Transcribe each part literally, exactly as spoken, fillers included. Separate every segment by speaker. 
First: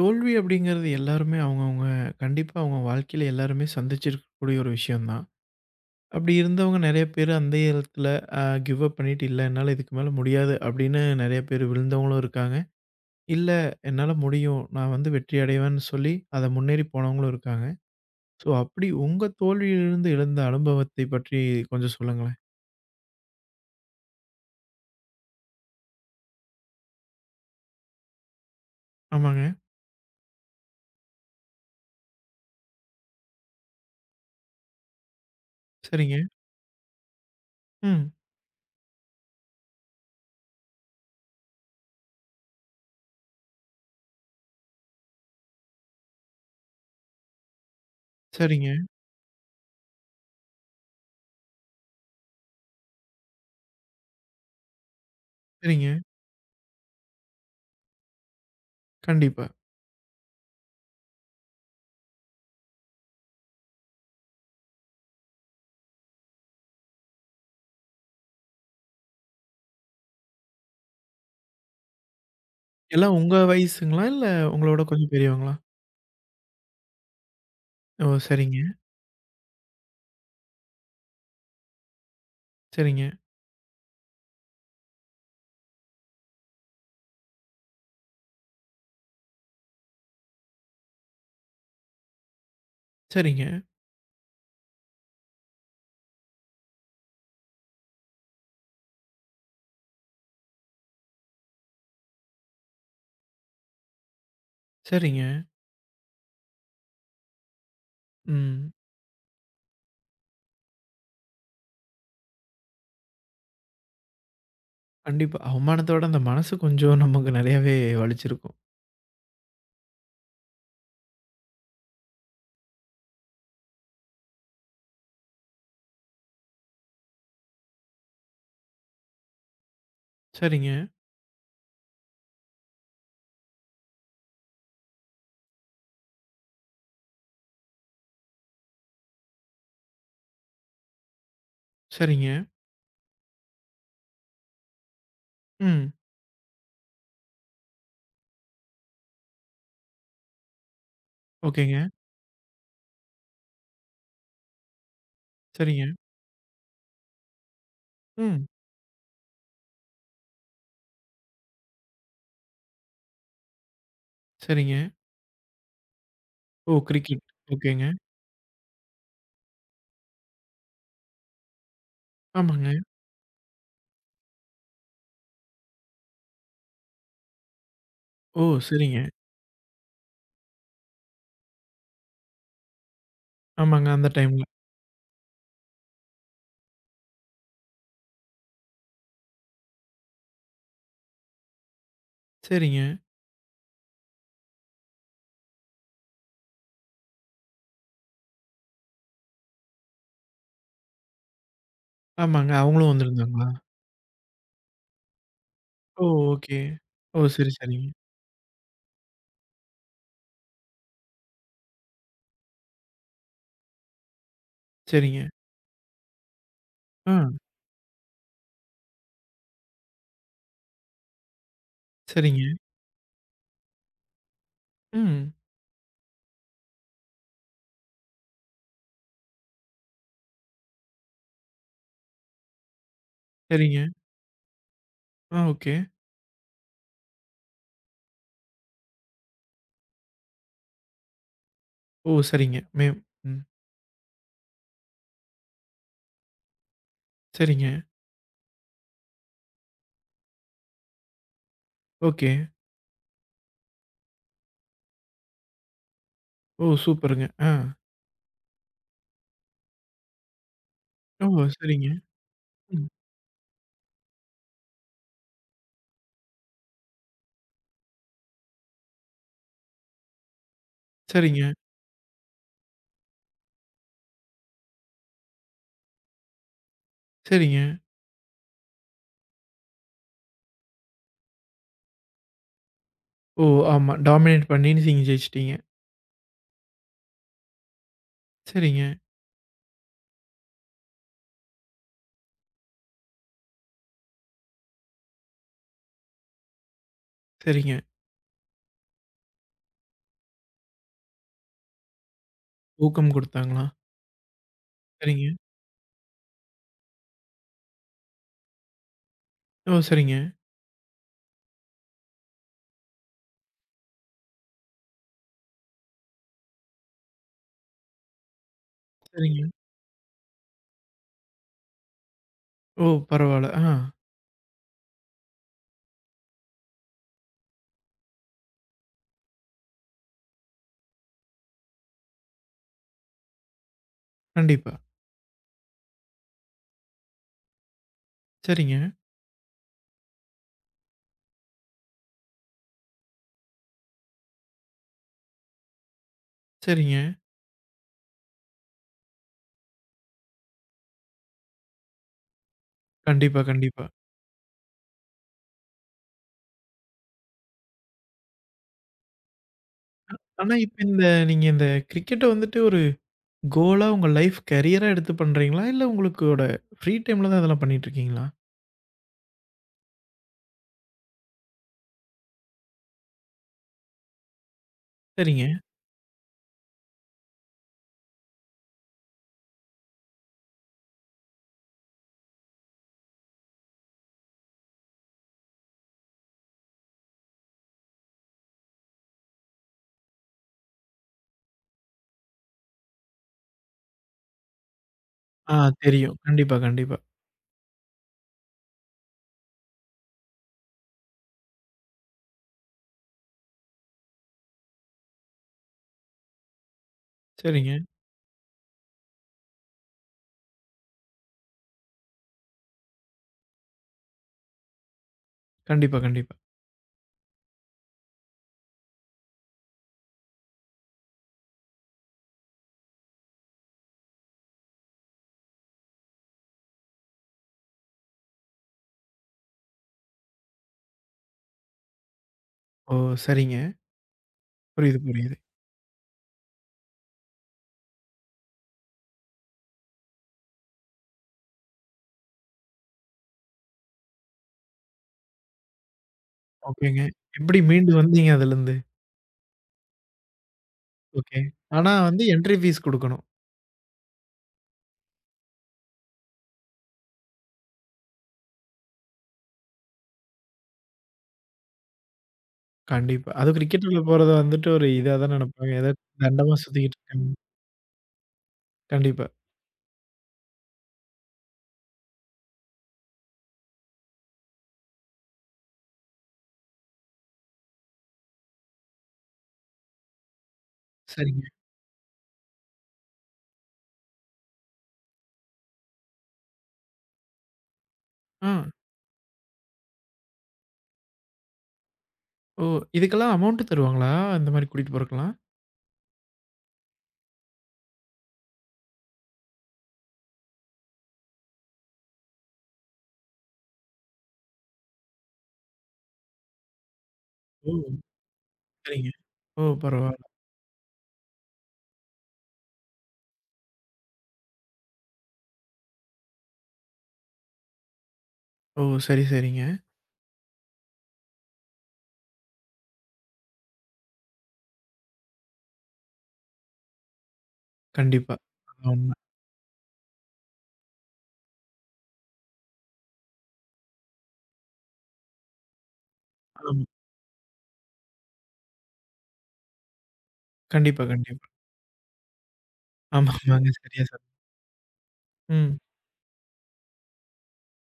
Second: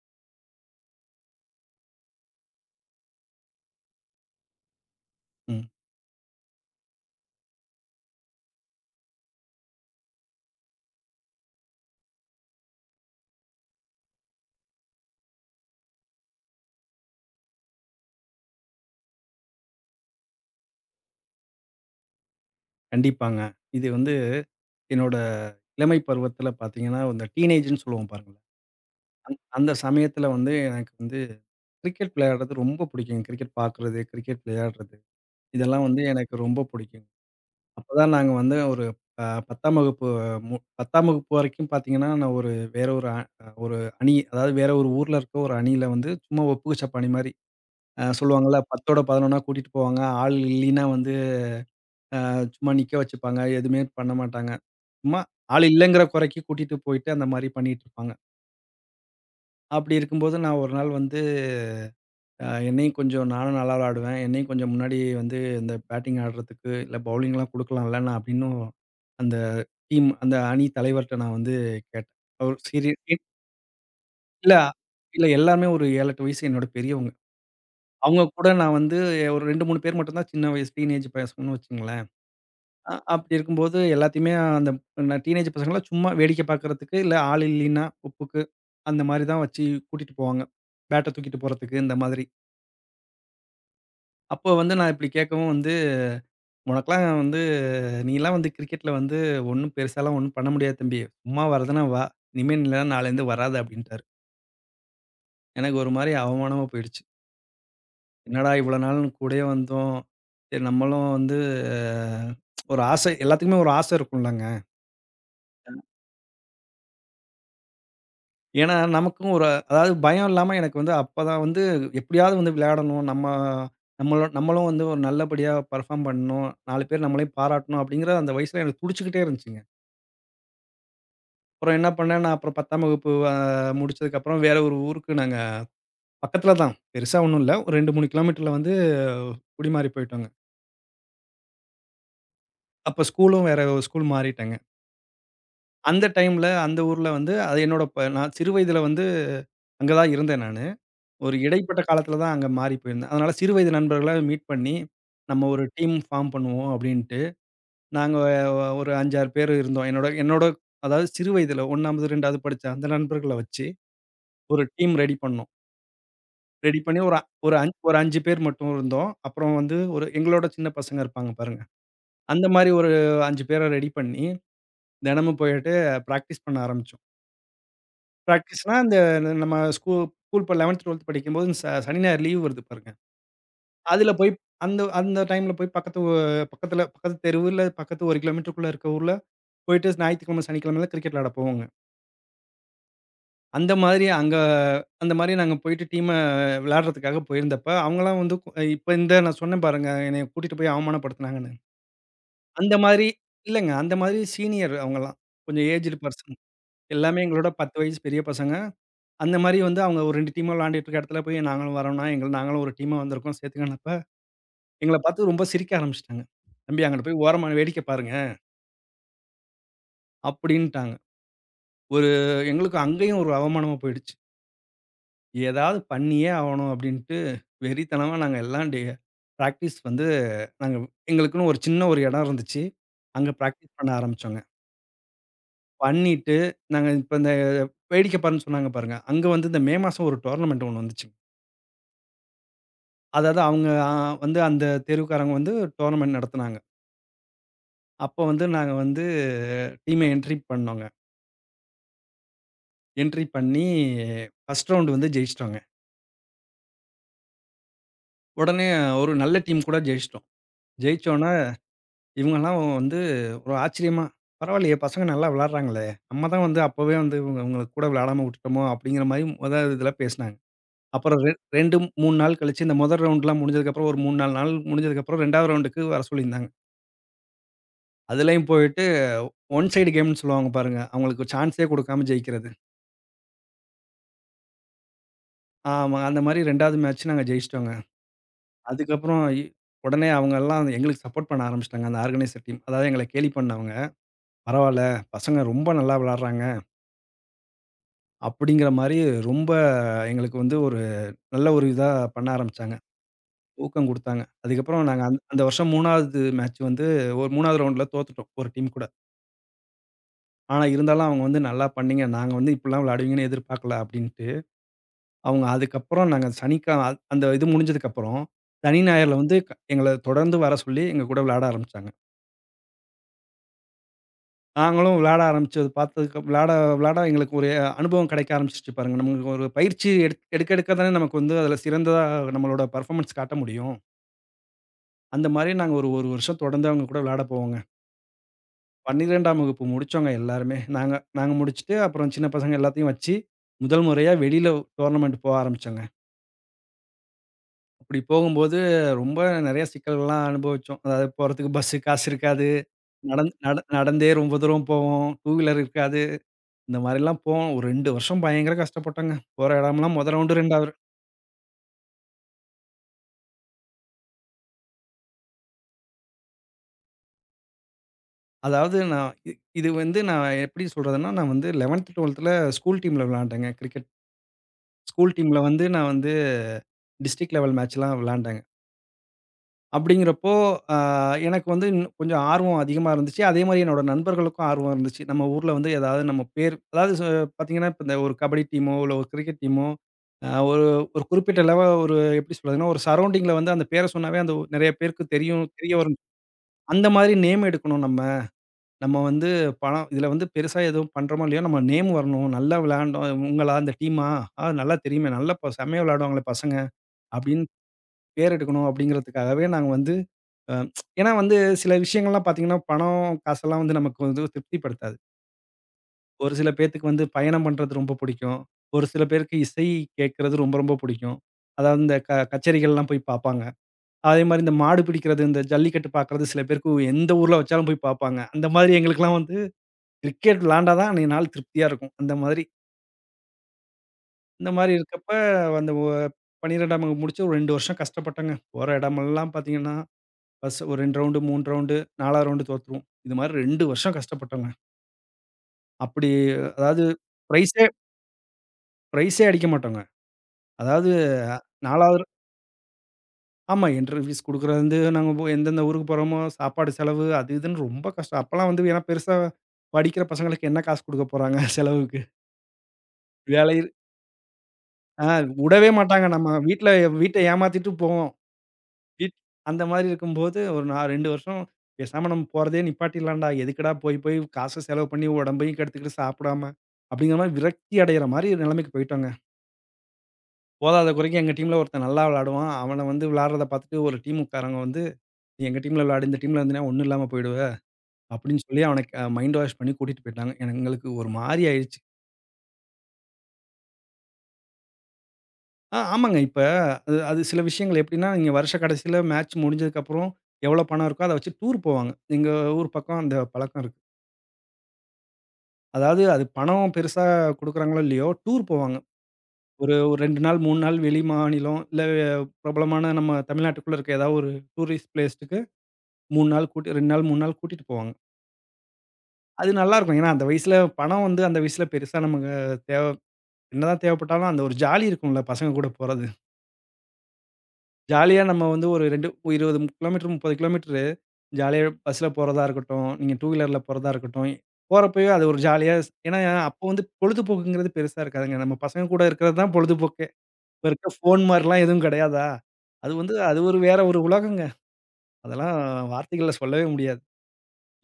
Speaker 1: தோல்வி அப்படிங்கிறது எல்லாருமே அவங்கவங்க கண்டிப்பா அவங்க வாழ்க்கையில எல்லாருமே சந்திச்சிருக்கக்கூடிய ஒரு விஷயம் தான்.
Speaker 2: ம்.
Speaker 1: அப்படி இருந்தவங்க நெறைய பேரு அந்த இடத்துல அ கிவ் அப் பண்ணிட்டு, "இல்ல என்னால இதுக்கு மேல முடியாது" அப்படின்னு நெறைய பேர் விழுந்தவங்களும் இருக்காங்க. "இல்ல என்னால முடியும். நான் வந்து வெற்றி அடைவேன்னு" சொல்லி அத முன்னேறி போனவங்களும் இருக்காங்க. ஸோ அப்படி உங்க தோல்வியிலிருந்து எழுந்த அனுபவத்தை பற்றி கொஞ்சம் சொல்லுங்களேன்.
Speaker 2: கண்டிப்பாங்க. இது வந்து என்னோட இளமை பருவத்தில பார்த்தீங்கன்னா, இந்த டீனேஜ்ன்னு சொல்லுவோம் பாருங்களேன்.
Speaker 1: ஆமாங்க.
Speaker 2: அந்த சமயத்தில வந்து எனக்கு வந்து கிரிக்கெட் விளையாடுறது ரொம்ப பிடிக்குங்க. கிரிக்கெட் பார்க்குறது, கிரிக்கெட் விளையாடுறது இதெல்லாம் வந்து
Speaker 1: சரிங்க.
Speaker 2: எனக்கு ரொம்ப பிடிக்குங்க.
Speaker 1: ம்.
Speaker 2: அப்பதான் நாங்க வந்து ஒரு அ 10ஆம் வகுப்பு மு 10ஆம் வகுப்பு வரைக்கும் பார்த்தீங்கன்னா, நான் ஒரு வேற ஒரு அ ஒரு அணி, அதாவது வேற ஒரு ஊர்ல இருக்க ஒரு அணியில வந்து சும்மா ஒப்புகச்சப் அணி மாரி. அ சொல்லுவாங்கல்ல,
Speaker 1: சரிங்க,
Speaker 2: 10ஓட 11ஆ கூட்டிட்டு போவாங்க. ஆள் இல்லைன்னா வந்து அஹ், சும்மா நிக்க வச்சுப்பாங்க. எதுவுமே பண்ண மாட்டாங்க. சும்மா ஆள்
Speaker 1: சரிங்க.
Speaker 2: இல்லங்கிற குறைக்கு கூட்டிட்டு போயிட்டு அந்த மாரி பண்ணிட்டு இருப்பாங்க.
Speaker 1: கண்டிப்பா.
Speaker 2: அப்படி இருக்கும்போது நான் ஒரு நாள் வந்து அ என்னையும் கொஞ்சம் நானும் நல்லா விளையாடுவேன். என்னையும் கொஞ்சம் முன்னாடி வந்து இந்த பேட்டிங் ஆடுறதுக்கு இல்ல பவுலிங்லாம் குடுக்கலாம்ல நான் அப்படின்னு அந்த டீம் அந்த அணி தலைவர்ட்ட நான் வந்து கேட்டேன். அவர் சரி
Speaker 1: எல்லாம் உங்க வயசுங்களா? இல்ல
Speaker 2: இல்ல
Speaker 1: உங்களோட கொஞ்சம்
Speaker 2: இல்ல,
Speaker 1: பெரியவங்களா?
Speaker 2: எல்லாருமே ஒரு ஏழு, எட்டு வயசு என்னோட பெரியவங்க.
Speaker 1: ஓ!
Speaker 2: அவங்க கூட
Speaker 1: சரிங்க,
Speaker 2: நான் வந்து ஒரு ரெண்டு, மூணு பேர் மட்டும் தான் சின்ன வயசு டீனேஜ் பசங்கன்னு வச்சுங்களேன். அ
Speaker 1: சரிங்க.
Speaker 2: அப்படி இருக்கும்போது எல்லாத்தையுமே அந்த ந டீனேஜ் பசங்கலாம் சும்மா வேடிக்கை பார்க்கறதுக்கு, இல்ல ஆள் இல்லைன்னா ஒப்புக்கு, அந்த மாரி தான் வச்சு கூட்டிட்டு போவாங்க. பேட்ட தூக்கிட்டு போறதுக்கு இந்த மாதிரி.
Speaker 1: சரிங்க,
Speaker 2: அப்போ வந்து நான் இப்படி கேட்கவும் வந்து, "உனக்கெல்லாம் வந்து நீலாம் வந்து கிரிக்கெட்ல வந்து ஒண்ணும் பெருசாலாம் ஒண்ணும் பண்ண முடியாது தம்பி. சும்மா வர்றதுனா வா. இனிமே நீ இல்லைன்னா நாளைலருந்து வராத" அப்படின்ட்டாரு.
Speaker 1: சரிங்க.
Speaker 2: எனக்கு ஒரு மாரி அவமானமா போயிடுச்சு. என்னடா
Speaker 1: ம்.
Speaker 2: இவ்வளோ நாள் கூடயே வந்தோம். சரி நம்மளும் வந்து ஒரு ஆசை, எல்லாத்துக்குமே ஒரு ஆசை இருக்கும்லங்க.
Speaker 1: கண்டிப்பா. அவமானத்தோட அந்த மனசு கொஞ்சம் நமக்கு நெறையாவே வலிச்சிருக்கும்.
Speaker 2: ஏன்னா, நமக்கும் ஒரு அதாவது பயம் இல்லாம எனக்கு வந்து அப்பதான் வந்து எப்படியாவது வந்து விளையாடணும். நம்ம நம்மளும் நம்மளும் வந்து ஒரு நல்லபடியா பெர்ஃபார்ம் பண்ணணும். நாலு பேர் நம்மளையும் பாராட்டணும் அப்படிங்கிற அந்த வயசுல எனக்கு துடிச்சுக்கிட்டே இருந்துச்சுங்க.
Speaker 1: சரிங்க,
Speaker 2: அப்புறம் என்ன பண்ணேன், நான் அப்புறம் 10ஆம் வகுப்பு அ முடிச்சதுக்கப்புறம் வேற ஒரு ஊருக்கு நாங்க பக்கத்துல தான். பெருசா ஒண்ணும் இல்ல. ஒரு ரெண்டு, மூணு கிலோமீட்டர்ல வந்து குடிமாறி போயிட்டோங்க.
Speaker 1: சரிங்க.
Speaker 2: அப்ப ஸ்கூலும் வேற ஒரு ஸ்கூல் மாறிட்டேங்க.
Speaker 1: ம்.
Speaker 2: அந்த டைம்ல அந்த ஊர்ல வந்து அது என்னோட ப நான் சிறு வயதுல வந்து அங்க தான் இருந்தேன் நானு. ஒரு
Speaker 1: ஓகேங்க.
Speaker 2: இடைப்பட்ட காலத்தில தான் அங்க மாறி போயிருந்தேன். அதனால சிறு வயது நண்பர்கள மீட் பண்ணி, நம்ம ஒரு
Speaker 1: சரிங்க.
Speaker 2: டீம் ஃபார்ம் பண்ணுவோம் அப்படின்ட்டு, நாங்க
Speaker 1: ம்.
Speaker 2: ஒ- ஒரு அஞ்சு, ஆறு பேர் இருந்தோம். என்னோட என்னோட அதாவது சிறு வயதில 1வது, 2வது படிச்ச அந்த நண்பர்கள வச்சு ஒரு
Speaker 1: சரிங்க.
Speaker 2: டீம் ரெடி பண்ணோம்.
Speaker 1: ஓ!
Speaker 2: ரெடி பண்ணி ஒரு
Speaker 1: கிரிக்கெட்.
Speaker 2: அ- ஒரு அஞ்
Speaker 1: ஓகேங்க.
Speaker 2: ஒரு அஞ்சு பேர் மட்டும் இருந்தோம். அப்புறம் வந்து ஒரு எங்களோட சின்ன பசங்க இருப்பாங்க பாருங்க. அந்த மாரி
Speaker 1: ஆமாங்க.
Speaker 2: ஒரு அஞ்சு பேர ரெடி பண்ணி, தினமும் போயிட்டு பிராக்டிஸ் பண்ண ஆரம்பிச்சோம்.
Speaker 1: ஓ!
Speaker 2: பிராக்டிஸ்னா இந்த
Speaker 1: சரிங்க.
Speaker 2: நம்ம ஸ்கூ ஸ்கூல் இப்ப 11த், 12த் படிக்கும்போது ச சனி, ஞாயிறு லீவ் வருது பாருங்க.
Speaker 1: ஆமாங்க.
Speaker 2: அதுல
Speaker 1: அந்த
Speaker 2: போய்
Speaker 1: டைம்ல.
Speaker 2: அந்த அந்த டைம்ல போய் பக்கத்து ஊ பக்கத்துல பக்கத்து தெருவுல, பக்கத்து ஒரு கிலோமீட்டருக்குள்ள இருக்க ஊர்ல போயிட்டு ஞாயித்துக்கிழமை, சனிக்கிழமைலாம் கிரிக்கெட் விளையாட போவோங்க.
Speaker 1: சரிங்க.
Speaker 2: அந்த மாதிரி அங்க அந்த மாதிரி நாங்க போயிட்டு டீம விளையாடுறதுக்காக போயிருந்தப்ப, அவங்கலாம் வந்து கு இப்ப இந்த நான் சொன்னேன் பாருங்க, என்னைய கூட்டிட்டு போய் அவமானப்படுத்துனாங்கன்னு.
Speaker 1: ஆமாங்க.
Speaker 2: அந்த
Speaker 1: அவங்களும்
Speaker 2: மாதிரி
Speaker 1: வந்திருந்தாங்களா?
Speaker 2: இல்லங்க. அந்த மாதிரி சீனியர் அவங்கலாம். கொஞ்சம் ஏஜ்டு
Speaker 1: ஓ!
Speaker 2: பெர்சன்.
Speaker 1: ஓகே.
Speaker 2: எல்லாமே
Speaker 1: ஓ!
Speaker 2: எங்களோட
Speaker 1: சரி,
Speaker 2: பத்து
Speaker 1: சரிங்க.
Speaker 2: வயசு பெரிய பசங்க. அந்த மாரி வந்து அவங்க ஒரு ரெண்டு டீமா விளையாண்டுட்டு இருக்க இடத்துல போய் நாங்களும் வரோம்னா, எங்கள நாங்களும் ஒரு டீமா வந்திருக்கோம் சேர்த்துக்கங்கன்னப்ப எங்கள
Speaker 1: சரிங்க.
Speaker 2: பார்த்து ரொம்ப சிரிக்க ஆரம்பிச்சுட்டாங்க. "தம்பி அங்கிட்டு
Speaker 1: ஆ.
Speaker 2: போய் ஓரமா வேடிக்கை பாருங்க" அப்படின்ட்டாங்க. ஒரு
Speaker 1: சரிங்க.
Speaker 2: எங்களுக்கு அங்கேயும் ஒரு அவமானமா போயிடுச்சு.
Speaker 1: ம்.
Speaker 2: ஏதாவது பண்ணியே ஆவணும் அப்படின்ட்டு வெறித்தனமா நாங்க எல்லாம் டே பிராக்டிஸ் வந்து நாங்க எங்களுக்குன்னு ஒரு சின்ன ஒரு இடம் இருந்துச்சு. அங்க பிராக்டிஸ்
Speaker 1: சரிங்க.
Speaker 2: பண்ண ஆரம்பிச்சோங்க.
Speaker 1: ஆ ஓகே.
Speaker 2: பண்ணிட்டு நாங்க இப்ப இந்த வேடிக்கை பாருன்னு சொன்னாங்க பாருங்க. அங்க வந்து இந்த மே மாசம் ஒரு டோர்னமெண்ட் ஒண்ணு வந்துச்சுங்க.
Speaker 1: ஓ! சரிங்க. மேம்.
Speaker 2: அதாவது
Speaker 1: ம்.
Speaker 2: அவங்க அ வந்து அந்த தெருவுக்காரங்க வந்து டோர்னமெண்ட் நடத்துனாங்க.
Speaker 1: சரிங்க.
Speaker 2: அப்ப வந்து நாங்க வந்து டீம் என்ட்ரி பண்ணோங்க.
Speaker 1: ஓகே.
Speaker 2: என்ட்ரி பண்ணி ஃபர்ஸ்ட் ரவுண்ட் வந்து ஜெயிச்சுட்டோங்க.
Speaker 1: ஓ! சூப்பருங்க. ஆ.
Speaker 2: உடனே ஒரு நல்ல டீம் கூட ஜெயிச்சுட்டோம்.
Speaker 1: ஓ!
Speaker 2: ஜெயிச்சோன்ன
Speaker 1: சரிங்க.
Speaker 2: இவங்கலாம்
Speaker 1: ம்.
Speaker 2: வந்து ஒரு ஆச்சரியமா, "பரவாயில்லையே பசங்க நல்லா விளையாடுறாங்களே! நம்ம தான் வந்து அப்பவே வந்து இவங்க இவங்கள கூட விளையாடாம விட்டுட்டோமோ!" அப்படிங்கிற மாரி மொத இதுல பேசுனாங்க. அப்புறம் ரெ
Speaker 1: சரிங்க,
Speaker 2: ரெண்டு, மூணு நாள் கழிச்சு இந்த முதல் ரவுண்ட்லாம் முடிஞ்சதுக்கப்புறம் ஒரு மூணு, நாலு நாள் முடிஞ்சதுக்கப்புறம் 2வது ரவுண்டுக்கு வர சொல்லியிருந்தாங்க.
Speaker 1: சரிங்க.
Speaker 2: அதுலயும் போயிட்டு ஒன் சைடு கேம்ன்னு சொல்லுவாங்க பாருங்க. அவங்களுக்கு சான்ஸே குடுக்காம ஜெயிக்கிறது.
Speaker 1: ஓ! ஆமா. டாமினேட் பண்ணி நீங்க ஜெயிச்சுட்டீங்க.
Speaker 2: ஆமா அந்த மாரி 2வது மேட்ச் நாங்க ஜெயிச்சுட்டோங்க.
Speaker 1: சரிங்க,
Speaker 2: அதுக்கப்புறம் இ உடனே அவங்க எல்லாம் எங்களுக்கு சப்போர்ட் பண்ண ஆரம்பிச்சுட்டாங்க. அந்த ஆர்கனைசர் டீம். அதாவது எங்கள கேலி பண்ணவங்க, "பரவால்ல, பசங்க ரொம்ப நல்லா விளையாடுறாங்க."
Speaker 1: சரிங்க.
Speaker 2: அப்படிங்கிற மாரி ரொம்ப எங்களுக்கு வந்து ஒரு நல்ல ஒரு இதா பண்ண ஆரம்பிச்சாங்க.
Speaker 1: ஊக்கம் குடுத்தாங்களா?
Speaker 2: ஊக்கம் குடுத்தாங்க. அதுக்கப்புறம் நாங்க அந்
Speaker 1: சரிங்க.
Speaker 2: அந்த வருஷம் 3வது மேட்ச் வந்து ஒரு 3வது ரவுண்ட்ல தோத்துட்டோம், ஒரு டீம் கூட.
Speaker 1: ஓ! சரிங்க,
Speaker 2: ஆனா இருந்தாலும் அவங்க வந்து, "நல்லா பண்ணீங்க. நாங்க வந்து இப்படிலாம் விளையாடுவீங்கன்னு எதிர்பார்க்கல." அப்படின்ட்டு அவங்க அதுக்கப்புறம் நாங்க சனிக்கா அந்த இது முடிஞ்சதுக்கப்புறம், சனி, ஞாயிறுல வந்து
Speaker 1: சரிங்க.
Speaker 2: க எங்கள தொடர்ந்து வர சொல்லி எங்க கூட விளையாட ஆரம்பிச்சாங்க.
Speaker 1: ஓ! பரவால்ல. ஆ.
Speaker 2: நாங்களும் விளையாட ஆரம்பிச்சது பார்த்ததுக்கு விளையாட விளையாட எங்களுக்கு ஒரு அனுபவம் கிடைக்க ஆரம்பிச்சுருச்சு பாருங்க. நமக்கு ஒரு பயிற்சி எடுக் எடுக்க எடுக்க தானே நமக்கு வந்து அதில சிறந்ததா நம்மளோட பெர்ஃபார்மன்ஸ் காட்ட முடியும்.
Speaker 1: கண்டிப்பா.
Speaker 2: அந்த மாரி நாங்க ஒரு 1 வருஷம் தொடர்ந்து அவங்க கூட விளையாட போவோங்க.
Speaker 1: சரிங்க,
Speaker 2: 12ஆம் வகுப்பு முடிச்சோங்க எல்லாருமே. நாங்க நாங்க முடிச்சுட்டு அப்புறம் சின்ன பசங்க எல்லாத்தையும் வச்சு, முதல் முறையா வெளியில டோர்னமெண்ட் போக ஆரம்பிச்சோங்க.
Speaker 1: சரிங்க.
Speaker 2: அப்படி போகும்போது ரொம்ப நெறைய சிக்கல்கள்லாம் அனுபவிச்சோம். அதாவது போறதுக்கு பஸ்ஸு காசு இருக்காது. நடந்
Speaker 1: கண்டிப்பா,
Speaker 2: நட
Speaker 1: கண்டிப்பா.
Speaker 2: நடந்தே ரொம்ப தூரம் போவோம். டூ வீலர் இருக்காது. இந்த மாரிலாம் போவோம். ஒரு ரெண்டு வருஷம் பயங்கர கஷ்டப்பட்டோங்க. போற இடமெல்லாம் மொத ரவுண்டு
Speaker 1: ஆனா
Speaker 2: 2வது
Speaker 1: இப்ப இந்த நீங்க இந்த கிரிக்கெட்ட வந்துட்டு ஒரு கோலா உங்க லைஃப் கேரியரா எடுத்து பண்றீங்களா? இல்ல உங்களுக்கோட ஃப்ரீ டைம்ல தான் இதெல்லாம் பண்ணிட்டு இருக்கீங்களா?
Speaker 2: அதாவது நான் இ இது வந்து நான் எப்படி சொல்றதுன்னா, நான் வந்து 11த், 12த்ல ஸ்கூல் டீம்ல விளையாண்டேங்க கிரிக்கெட். ஸ்கூல் டீம்ல
Speaker 1: சரிங்க.
Speaker 2: வந்து நான் வந்து டிஸ்ட்ரிக்ட் லெவல் மேட்ச்லாம் விளையாண்டேங்க. அப்படிங்கிறப்போ அ எனக்கு வந்து இன்னும் கொஞ்சம் ஆர்வம் அதிகமா இருந்துச்சு. அதே மாரி என்னோட நண்பர்களுக்கும் ஆர்வம் இருந்துச்சு. நம்ம ஊர்ல வந்து ஏதாவது நம்ம பேர் அதாவது ச பார்த்தீங்கன்னா, இப்ப இந்த ஒரு கபடி டீமோ, இல்ல ஒரு கிரிக்கெட் டீமோ, அ ஒரு ஒரு குறிப்பிட்ட லெவல் ஒரு எப்படி சொல்றதுன்னா, ஒரு சரவுண்டிங்ல வந்து அந்த பேர சொன்னாவே அந்த நிறைய பேருக்கு தெரியும்.
Speaker 1: ஆ
Speaker 2: தெரிய வரும்.
Speaker 1: தெரியும். கண்டிப்பா,
Speaker 2: அந்த
Speaker 1: கண்டிப்பா.
Speaker 2: மாதிரி நேம் எடுக்கணும் நம்ம. நம்ம வந்து பணம் இதில வந்து பெருசா எதுவும் பண்றோமோ இல்லையோ, நம்ம நேம் வரணும். நல்லா விளையாண்டோம். இவங்களா இந்த டீமா? ஆ நல்லா தெரியுமே! நல்லா ப செம்மையா விளையாடுவாங்களே பசங்க. அப்படின்னு
Speaker 1: சரிங்க.
Speaker 2: பேர் எடுக்கணும் அப்படிங்கிறதுக்காகவே நாங்க வந்து அ ஏன்னா வந்து சில விஷயங்கள்லாம் பார்த்தீங்கன்னா, பணம், காசெல்லாம் வந்து நமக்கு வந்து திருப்திப்படுத்தாது.
Speaker 1: கண்டிப்பா,
Speaker 2: ஒரு
Speaker 1: கண்டிப்பா.
Speaker 2: சில பேத்துக்கு வந்து பயணம் பண்றது ரொம்ப புடிக்கும். ஒரு சில பேருக்கு இசை கேட்கறது ரொம்ப ரொம்ப புடிக்கும். அதாவது இந்த க கச்சேரிகள்லாம் போய் பார்ப்பாங்க. அதே மாரி இந்த மாடு பிடிக்கிறது, இந்த ஜல்லிக்கட்டு பார்க்கறது சில பேருக்கு எந்த ஊர்ல வச்சாலும் போய் பார்ப்பாங்க. அந்த மாதிரி எங்களுக்கெல்லாம் வந்து கிரிக்கெட் விளாண்டா தான் அன்னைய நாள் திருப்தியா இருக்கும். அந்த மாதிரி.
Speaker 1: ஓ! சரிங்க.
Speaker 2: இந்த மாதிரி
Speaker 1: புரியுது,
Speaker 2: இருக்கப்ப
Speaker 1: புரியுது.
Speaker 2: அந்த ஒ 12ஆம் வகுப்பு முடிச்சு ஒரு ரெண்டு வருஷம் கஷ்டப்பட்டேங்க. போற இடமெல்லாம் பார்த்தீங்கன்னா, பஸ் ஒரு ரெண்டு ரவுண்டு, மூணு ரவுண்டு, நாலு ரவுண்டு தோத்துருவோம். இது மாதிரி ரெண்டு வருஷம் கஷ்டப்பட்டோங்க. அப்படி அதாவது
Speaker 1: ஓகேங்க. எப்படி
Speaker 2: பிரைஸே
Speaker 1: மீண்டு வந்தீங்க அதுலருந்து?
Speaker 2: பிரைஸே அடிக்க மாட்டோங்க. அதாவது
Speaker 1: ஓகே. ஆனா
Speaker 2: 4வது
Speaker 1: வந்து என்ட்ரி ஃபீஸ் குடுக்கணும்.
Speaker 2: ஆமா. என்ட்ரி ஃபீஸ் குடுக்குறது வந்து, நாங்க போ எந்தெந்த ஊருக்கு போறோமோ, சாப்பாடு செலவு அது இதுன்னு ரொம்ப கஷ்டம். அப்பலாம் வந்து ஏன்னா பெருசா படிக்கிற பசங்களுக்கு என்ன காசு குடுக்க போறாங்க செலவுக்கு.
Speaker 1: கண்டிப்பா.
Speaker 2: வேலை
Speaker 1: அதுவும்
Speaker 2: இரு-
Speaker 1: கிரிக்கெட் உள்ள போறது வந்துட்டு ஒரு
Speaker 2: ஆ
Speaker 1: இதா தான்
Speaker 2: உடவே
Speaker 1: நெனப்பாங்க. ஏதோ
Speaker 2: மாட்டாங்க. நம்ம
Speaker 1: தண்டமா
Speaker 2: வீட்ல
Speaker 1: சுத்திக்கிட்டு
Speaker 2: வீட்ட
Speaker 1: இருக்காங்க.
Speaker 2: ஏமாத்திட்டு போவோம். வீட்
Speaker 1: கண்டிப்பா.
Speaker 2: அந்த மாரி இருக்கும்போது, ஒரு நா ரெண்டு வருஷம் பேசாம நம்ம போறதே நிப்பாட்டிடலாம்டா. எதுக்குடா போய் போய் காச செலவு பண்ணி உடம்பையும் கெடுத்துக்கிட்டு சாப்பிடாம, அப்படிங்கிற மாரி விரக்தி அடையிற மாரி நிலைமைக்கு போயிட்டோங்க. போதாத குறைக்கு எங்க
Speaker 1: சரிங்க.
Speaker 2: டீம்ல ஒருத்தன் நல்லா விளையாடுவான். அவன வந்து விளையாடுறத பார்த்துட்டு ஒரு டீமுக்காரங்க வந்து, "நீ எங்க டீம்ல விளையாடு. இந்த டீம்ல இருந்தீன்னா ஒண்ணும் இல்லாம போயிடுவ." அப்படின்னு
Speaker 1: ஆ.
Speaker 2: சொல்லி அவனுக்கு அ மைண்ட் வாஷ் பண்ணி கூட்டிட்டு போயிட்டாங்க. எனக்கு- எங்களுக்கு ஒரு மாரி ஆயிடுச்சு.
Speaker 1: ஓ! இதுக்கெல்லாம் அமௌண்ட் தருவாங்களா? இந்த மாரி கூட்டிட்டு போறக்கலாம்?
Speaker 2: ஆ ஆமாங்க. இப்ப அது அது சில விஷயங்கள் எப்படின்னா, நீங்க வருஷ கடைசியில மேட்ச் முடிஞ்சதுக்கப்புறம் எவ்வளோ பணம் இருக்கோ, அத வச்சு டூர் போவாங்க. எங்க ஊர் பக்கம் அந்த பழக்கம் இருக்கு. அதாவது அது பணம் பெருசா
Speaker 1: ஓ!
Speaker 2: குடுக்குறாங்களோ இல்லையோ, டூர் போவாங்க.
Speaker 1: சரிங்க. ஓ!
Speaker 2: ஒரு ஒரு ரெண்டு
Speaker 1: பரவால்ல.
Speaker 2: நாள், மூணு நாள் வெளி மாநிலம், இல்ல பிரபலமான நம்ம தமிழ்நாட்டுக்குள்ள இருக்க ஏதாவது ஒரு டூரிஸ்ட் பிளேஸ்க்கு மூணு நாள் கூட்டி ரெண்டு நாள், மூணு நாள் கூட்டிட்டு போவாங்க.
Speaker 1: ஓ! சரி,
Speaker 2: அது
Speaker 1: சரிங்க.
Speaker 2: நல்லாருக்கும். ஏன்னா, அந்த வயசுல பணம் வந்து அந்த வயசுல பெருசா நமக்கு தேவ என்னதான் தேவைப்பட்டாலும் அந்த ஒரு ஜாலி இருக்கும்ல பசங்க கூட போறது. ஜாலியா
Speaker 1: கண்டிப்பா.
Speaker 2: நம்ம வந்து ஒரு
Speaker 1: அதான்
Speaker 2: 2
Speaker 1: உண்ம.
Speaker 2: இருபது கிலோமீட்டர், முப்பது கிலோமீட்டரு ஜாலியா பஸ்ல போறதா இருக்கட்டும், நீங்க ரெண்டு வீலர்ல போறதா இருக்கட்டும், போறப்பயே அது ஒரு ஜாலியா ஸ் ஏன்னா அப்போ வந்து
Speaker 1: ஆமா.
Speaker 2: பொழுதுபோக்குங்கிறது பெருசா இருக்காதுங்க. நம்ம பசங்க கூட இருக்கிறது தான் பொழுதுபோக்கே. இப்ப இருக்க
Speaker 1: கண்டிப்பா,
Speaker 2: ஃபோன்
Speaker 1: கண்டிப்பா.
Speaker 2: மாரிலாம் எதுவும் கிடையாதா? அது வந்து
Speaker 1: ஆமா,
Speaker 2: அது ஒரு
Speaker 1: ஆமாங்க.
Speaker 2: வேற ஒரு
Speaker 1: சரியா சொன்
Speaker 2: உலகங்க. அதெல்லாம்
Speaker 1: ம்.
Speaker 2: வார்த்தைகள்ல சொல்லவே முடியாது.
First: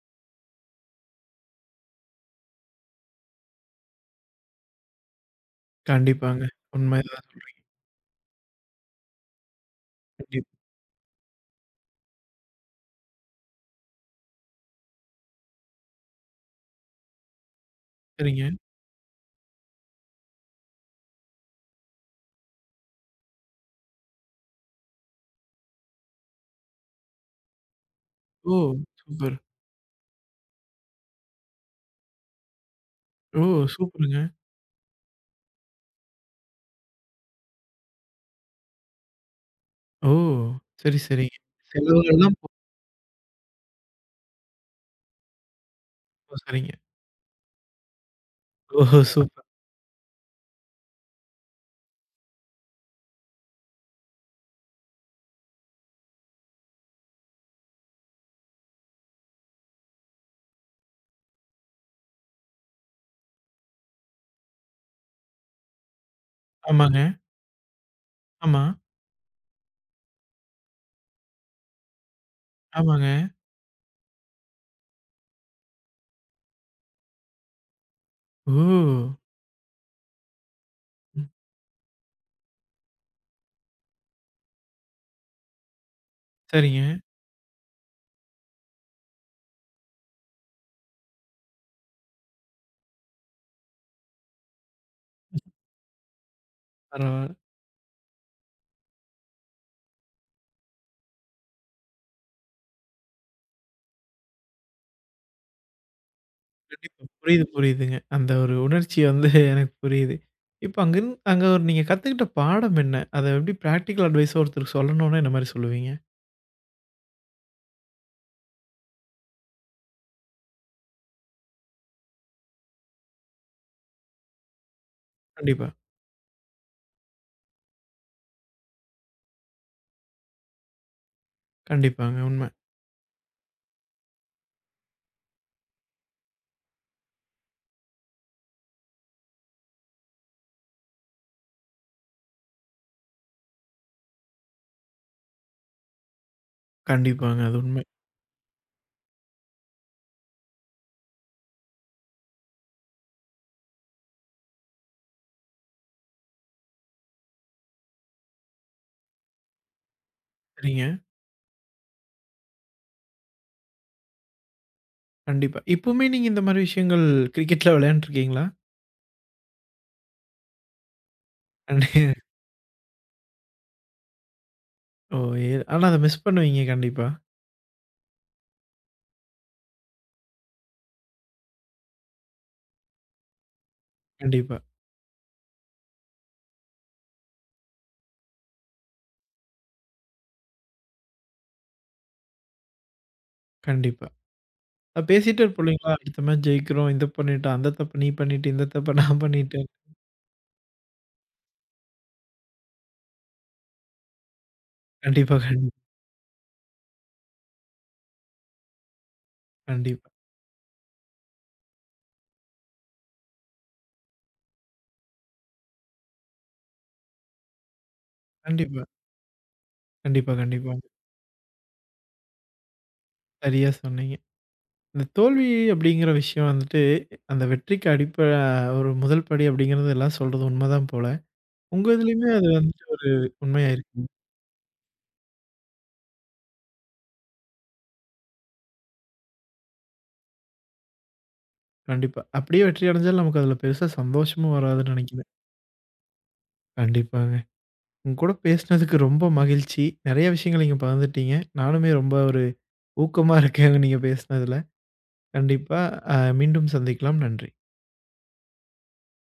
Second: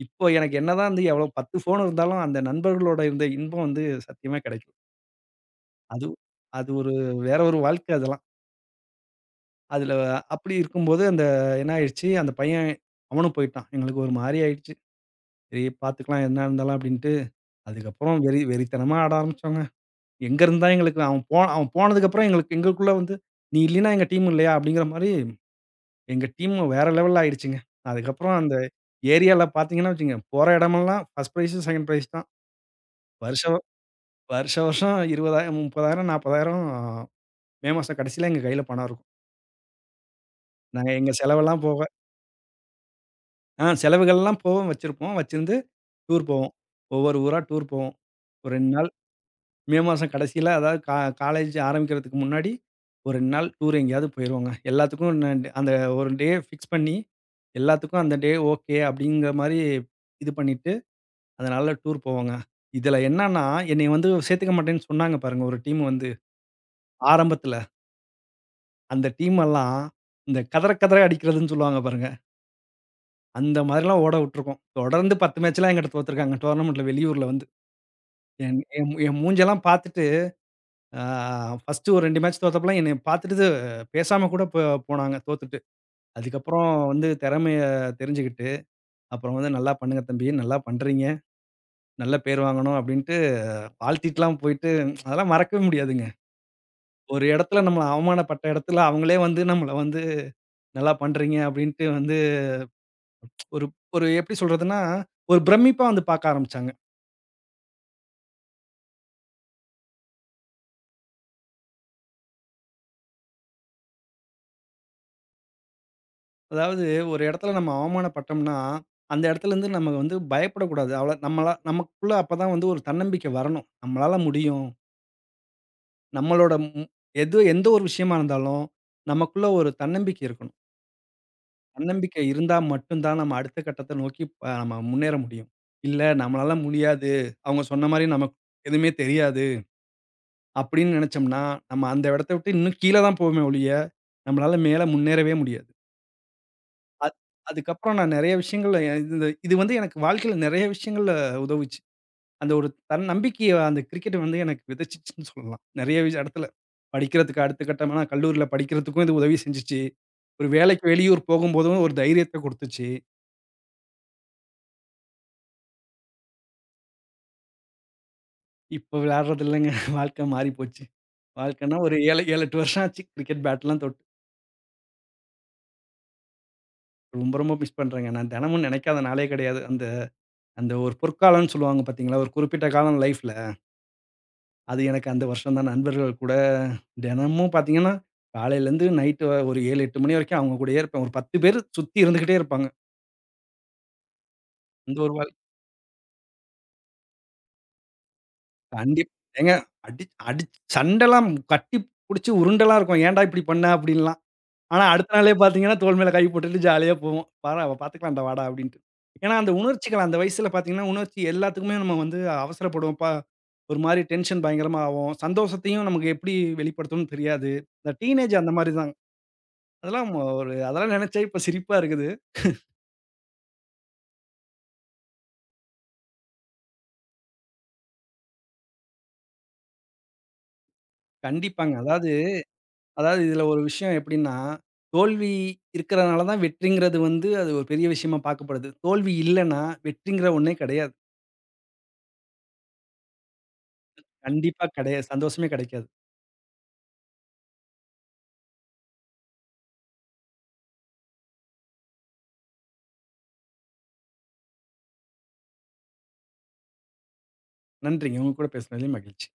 Speaker 2: இப்போ எனக்கு என்னதான் வந்து எவ்வளோ பத்து ஃபோன் இருந்தாலும் அந்த நண்பர்களோட இருந்த இன்பம் வந்து சத்தியமா கிடைக்கல. அது
Speaker 1: கண்டிப்பாங்க.
Speaker 2: அது ஒரு
Speaker 1: உண்மைதான்.
Speaker 2: வேற ஒரு வாழ்க்கை அதெல்லாம். அதுல
Speaker 1: கண்டிப்
Speaker 2: அப்படி இருக்கும்போது அந்த என்ன ஆயிடுச்சு, அந்த பையன் அவனும் போயிட்டான். எங்களுக்கு ஒரு மாரி ஆயிடுச்சு. சரி பார்த்துக்கலாம் என்ன இருந்தாலும் அப்படின்ட்டு, அதுக்கப்புறம் வெறி
Speaker 1: சரிங்க.
Speaker 2: வெறித்தனமா ஆட ஆரம்பிச்சோங்க. எங்க இருந்தா எங்களுக்கு அவன் போ அவன் போனதுக்கப்புறம் எங்களுக்கு எங்களுக்குள்ள வந்து, "நீ இல்லைன்னா எங்க டீம் இல்லையா?" அப்படிங்கிற மாரி எங்க டீம் வேற லெவல்ல ஆயிடுச்சுங்க. அதுக்கப்புறம் அந்த
Speaker 1: ஓ! சூப்பர்.
Speaker 2: ஏரியால பார்த்தீங்கன்னா வச்சுக்கங்க, போற இடமெல்லாம் ஃபர்ஸ்ட் பிரைஸ், செகண்ட் பிரைஸ் தான்.
Speaker 1: ஓ!
Speaker 2: வருஷம்
Speaker 1: சூப்பருங்க.
Speaker 2: வருஷம் வருஷம் இருபதாயிரம், முப்பதாயிரம், நாற்பதாயிரம் மே மாசம் கடைசியில எங்க கையில பணம் இருக்கும்.
Speaker 1: ஓ!
Speaker 2: நாங்க
Speaker 1: சரி,
Speaker 2: எங்க
Speaker 1: சரிங்க.
Speaker 2: செலவெல்லாம் போக
Speaker 1: செலவுகள்லாம்
Speaker 2: ஆ செலவுகள்லாம் போவோம் வச்சிருப்போம். வச்சிருந்து டூர் போவோம்.
Speaker 1: சரிங்க.
Speaker 2: ஒவ்வொரு ஊரா டூர் போவோம். ஒரு ரெண்டு நாள்
Speaker 1: ஓஹோ! சூப்பர்.
Speaker 2: மே மாசம் கடைசியில அதாவது கா காலேஜ் ஆரம்பிக்கிறதுக்கு முன்னாடி ஒரு ரெண்டு நாள் டூர் எங்கேயாவது போயிருவோங்க. எல்லாத்துக்கும் ந அந்த ஒரு டே ஃபிக்ஸ் பண்ணி எல்லாத்துக்கும் அந்த டே ஓகே அப்படிங்கிற மாரி இது பண்ணிட்டு, அதனால டூர் போவோங்க. இதுல என்னன்னா, என்னைய வந்து சேர்த்துக்க மாட்டேன்னு சொன்னாங்க பாருங்க ஒரு டீம் வந்து.
Speaker 1: ஆமாங்க.
Speaker 2: ஆரம்பத்துல
Speaker 1: ஆமா,
Speaker 2: அந்த டீம் எல்லாம் இந்த கதற கதற அடிக்கிறதுன்னு சொல்லுவாங்க பாருங்க.
Speaker 1: ஆமாங்க.
Speaker 2: அந்த மாரிலாம் ஓட விட்டுருக்கோம். தொடர்ந்து பத்து மேட்ச்லாம் என்கிட்ட தோத்துருக்காங்க டோர்னமென்ட்ல வெளியூர்ல வந்து. என் என் மூ- என்
Speaker 1: ஓ!
Speaker 2: மூஞ்செல்லாம் பார்த்துட்டு, ஆ
Speaker 1: ம்.
Speaker 2: ஃபர்ஸ்ட்டு ஒரு ரெண்டு மேட்ச் தோத்தப்பலாம் என்னைய பார்த்துட்டு பேசாம கூட போ போனாங்க தோத்துட்டு. அதுக்கப்புறம்
Speaker 1: சரிங்க.
Speaker 2: வந்து திறமைய தெரிஞ்சுக்கிட்டு, அப்புறம் வந்து "நல்லா பண்ணுங்க தம்பி, நல்லா பண்றீங்க. நல்ல பேர் வாங்கணும்" அப்படின்ட்டு வாழ்த்திட்டுலாம் போயிட்டு அதெல்லாம் மறக்கவே முடியாதுங்க. ஒரு
Speaker 1: பரவால்ல.
Speaker 2: இடத்துல நம்மள அவமானப்பட்ட இடத்துல அவங்களே வந்து நம்மள வந்து "நல்லா பண்றீங்க" அப்படின்ட்டு வந்து ஒரு ஒரு எப்படி சொல்றதுன்னா, ஒரு பிரமிப்பா வந்து பார்க்க ஆரம்பிச்சாங்க.
Speaker 1: கண்டிப்பா. புரியுது, புரியுதுங்க. அந்த ஒரு உணர்ச்சி வந்து எனக்கு புரியுது. இப்ப அங்கிருந் அங்க ஒரு நீங்க கத்துக்கிட்ட பாடம் என்ன? அத எப்படி பிராக்டிகல் அட்வைஸா ஒருத்தருக்கு சொல்லணும்னா என்ன மாரி சொல்லுவீங்க?
Speaker 2: அதாவது ஒரு இடத்துல நம்ம அவமானப்பட்டோம்னா, அந்த இடத்துலேருந்து நம்ம வந்து பயப்படக்கூடாது. அவ்வள நம்மளா நமக்குள்ள அப்பதான் வந்து ஒரு தன்னம்பிக்கை வரணும். நம்மளால முடியும்.
Speaker 1: கண்டிப்பா.
Speaker 2: நம்மளோட ம் எது எந்த ஒரு விஷயமா இருந்தாலும், நமக்குள்ள ஒரு தன்னம்பிக்கை இருக்கணும். தன்னம்பிக்கை
Speaker 1: கண்டிப்பாங்க. உண்ம.
Speaker 2: இருந்தா மட்டும் தான் நம்ம அடுத்த கட்டத்த நோக்கி ப நம்ம முன்னேற முடியும். இல்ல நம்மளால முடியாது. அவங்க சொன்ன மாரி நமக்கு எதுவுமே தெரியாது அப்படின்னு நெனைச்சோம்னா, நம்ம அந்த இடத்த விட்டு இன்னும் கீழ தான் போவோமே ஒழிய, நம்மளால மேல முன்னேறவே முடியாது. அத்
Speaker 1: கண்டிப்பாங்க. அது உண்ம.
Speaker 2: அதுக்கப்புறம் நான் நெறைய விஷயங்கள்ல இந்த இது இது வந்து எனக்கு வாழ்க்கையில நெறைய விஷயங்கள்ல உதவுச்சு. அந்த ஒரு தன்னம்பிக்கைய அந்த கிரிக்கெட் வந்து எனக்கு விதைச்சுச்சுன்னு சொல்லலாம். நெறைய விஷ இடத்துல. படிக்கிறதுக்கு அடுத்த கட்டமா நான் கல்லூரியில படிக்கிறதுக்கும் இது உதவி செஞ்சுச்சு. ஒரு வேலைக்கு
Speaker 1: சரிங்க.
Speaker 2: வெளியூர் போகும்போதும் ஒரு தைரியத்த குடுத்துச்சு.
Speaker 1: கண்டிப்பா. இப்பவுமே நீங்க இந்த மாரி விஷயங்கள் கிரிக்கெட்லாம் விளையாண்டுருக்கீங்களா?
Speaker 2: இப்ப விளையாடுறது இல்லங்க. வாழ்க்கை மாறி போச்சு. வாழ்க்கைன்னா ஒரு
Speaker 1: கண்டி
Speaker 2: ஏழு, ஏழு, எட்டு வருஷம் ஆச்சு கிரிக்கெட் பேட்லாம் தொட்டு.
Speaker 1: ஓ! ஏ ஆனா அத மிஸ் பண்ணுவீங்க கண்டிப்பா.
Speaker 2: ரொம்ப ரொம்ப மிஸ் பண்றேங்க. நான் தினமும் நினைக்காத நாளே கிடையாது. அந்த அந்த ஒரு பொற்காலம்னு சொல்லுவாங்க பார்த்தீங்களா? ஒரு குறிப்பிட்ட காலம் லைஃப்ல.
Speaker 1: கண்டிப்பா,
Speaker 2: அது எனக்கு அந்த வருஷம் தான் நண்பர்கள் கூட தினமும் பார்த்தீங்கன்னா, காலையிலேருந்து நைட்டு ஒரு ஏழு, எட்டு மணி வரைக்கும் அவங்க கூடயே இருப்பேன். ஒரு பத்து பேரு சுத்தி இருந்துகிட்டே இருப்பாங்க.
Speaker 1: கண்டிப்பா.
Speaker 2: இந்த
Speaker 1: அ
Speaker 2: ஒரு வாழ்
Speaker 1: பேசிட்டே இருப்போம் இல்லைங்களா? அடுத்த மேட்ச் ஜெயிக்கிறோம். இத பண்ணிட்டோம். அந்த தப்பு நீ பண்ணிட்ட. இந்த தப்ப
Speaker 2: கண்டிப்
Speaker 1: நான்
Speaker 2: ஏங்க
Speaker 1: பண்ணிட்டேன்.
Speaker 2: அடி அடி சண்டைலாம் கட்டி புடிச்சு உருண்டெல்லாம் இருக்கும். ஏன்டா இப்படி பண்ண? அப்படின்லாம். ஆனா அடுத்த நாளே
Speaker 1: கண்டிப்பா, கண்டிப்பா,
Speaker 2: பார்த்தீங்கன்னா, தோள் மேல கை போட்டுட்டு ஜாலியா போவோம். "வாடா பார்த்துக்கலாம்டா வாடா" அப்படின்ட்டு. ஏன்னா அந்த உணர்ச்சிகள்
Speaker 1: கண்டிப்பா,
Speaker 2: அந்த வயசுல பார்த்தீங்கன்னா, உணர்ச்சி எல்லாத்துக்குமே நம்ம வந்து அவசரப்படுவோம். ப ஒரு மாரி டென்ஷன் பயங்கரமா ஆவும். சந்தோஷத்தையும் நமக்கு எப்படி வெளிப்படுத்தணும்னு தெரியாது. இந்த டீனேஜ் அந்த மாரி
Speaker 1: கண்டிப்பா,
Speaker 2: தாங்க. அதெல்லாம்
Speaker 1: கண்டிப்பா,
Speaker 2: ஒரு
Speaker 1: கண்டிப்பாங்க.
Speaker 2: அதெல்லாம் நினைச்சா இப்ப சிரிப்பா இருக்குது.
Speaker 1: சரியா சொன்னீங்க. இந்த தோல்வி அப்படிங்கிற விஷயம் வந்துட்டு, அந்த வெற்றிக்கு அடிப்ப ஒரு முதல் படி அப்படிங்கிறது எல்லாம் சொல்றது உண்மதான் போல.
Speaker 2: கண்டிப்பாங்க.
Speaker 1: உங்க
Speaker 2: அதாவது
Speaker 1: இதுலயுமே அது வந்துட்டு ஒரு
Speaker 2: அதாவது இதுல ஒரு
Speaker 1: உண்மையா
Speaker 2: விஷயம்
Speaker 1: இருக்குங்க.
Speaker 2: எப்படின்னா, தோல்வி இருக்கிறனால தான் வெற்றிங்கிறது வந்து அது ஒரு பெரிய விஷயமா பார்க்கப்படுது. தோல்வி இல்லன்னா வெற்றிங்கிற ஒண்ணே கிடையாது.
Speaker 1: கண்டிப்பா. அப்படியே வெற்றி அடைஞ்சாலும் நமக்கு அதுல பெருசா சந்தோஷமும்
Speaker 2: கண்டிப்பா
Speaker 1: வராதுன்னு
Speaker 2: கிடையாது.
Speaker 1: நெனைக்கிறேன்.
Speaker 2: சந்தோஷமே கிடைக்காது.
Speaker 1: கண்டிப்பாங்க. உங்க கூட பேசினதுக்கு ரொம்ப மகிழ்ச்சி. நெறைய விஷயங்கள் நீங்க பகிர்ந்துட்டீங்க. நானுமே ரொம்ப ஒரு ஊக்கமா இருக்கேன் நீங்க பேசினதுல. கண்டிப்பா. அ மீண்டும் சந்திக்கலாம். நன்றி.
Speaker 2: நன்றிங்க. உங்க கூட பேசினதிலும் மகிழ்ச்சி.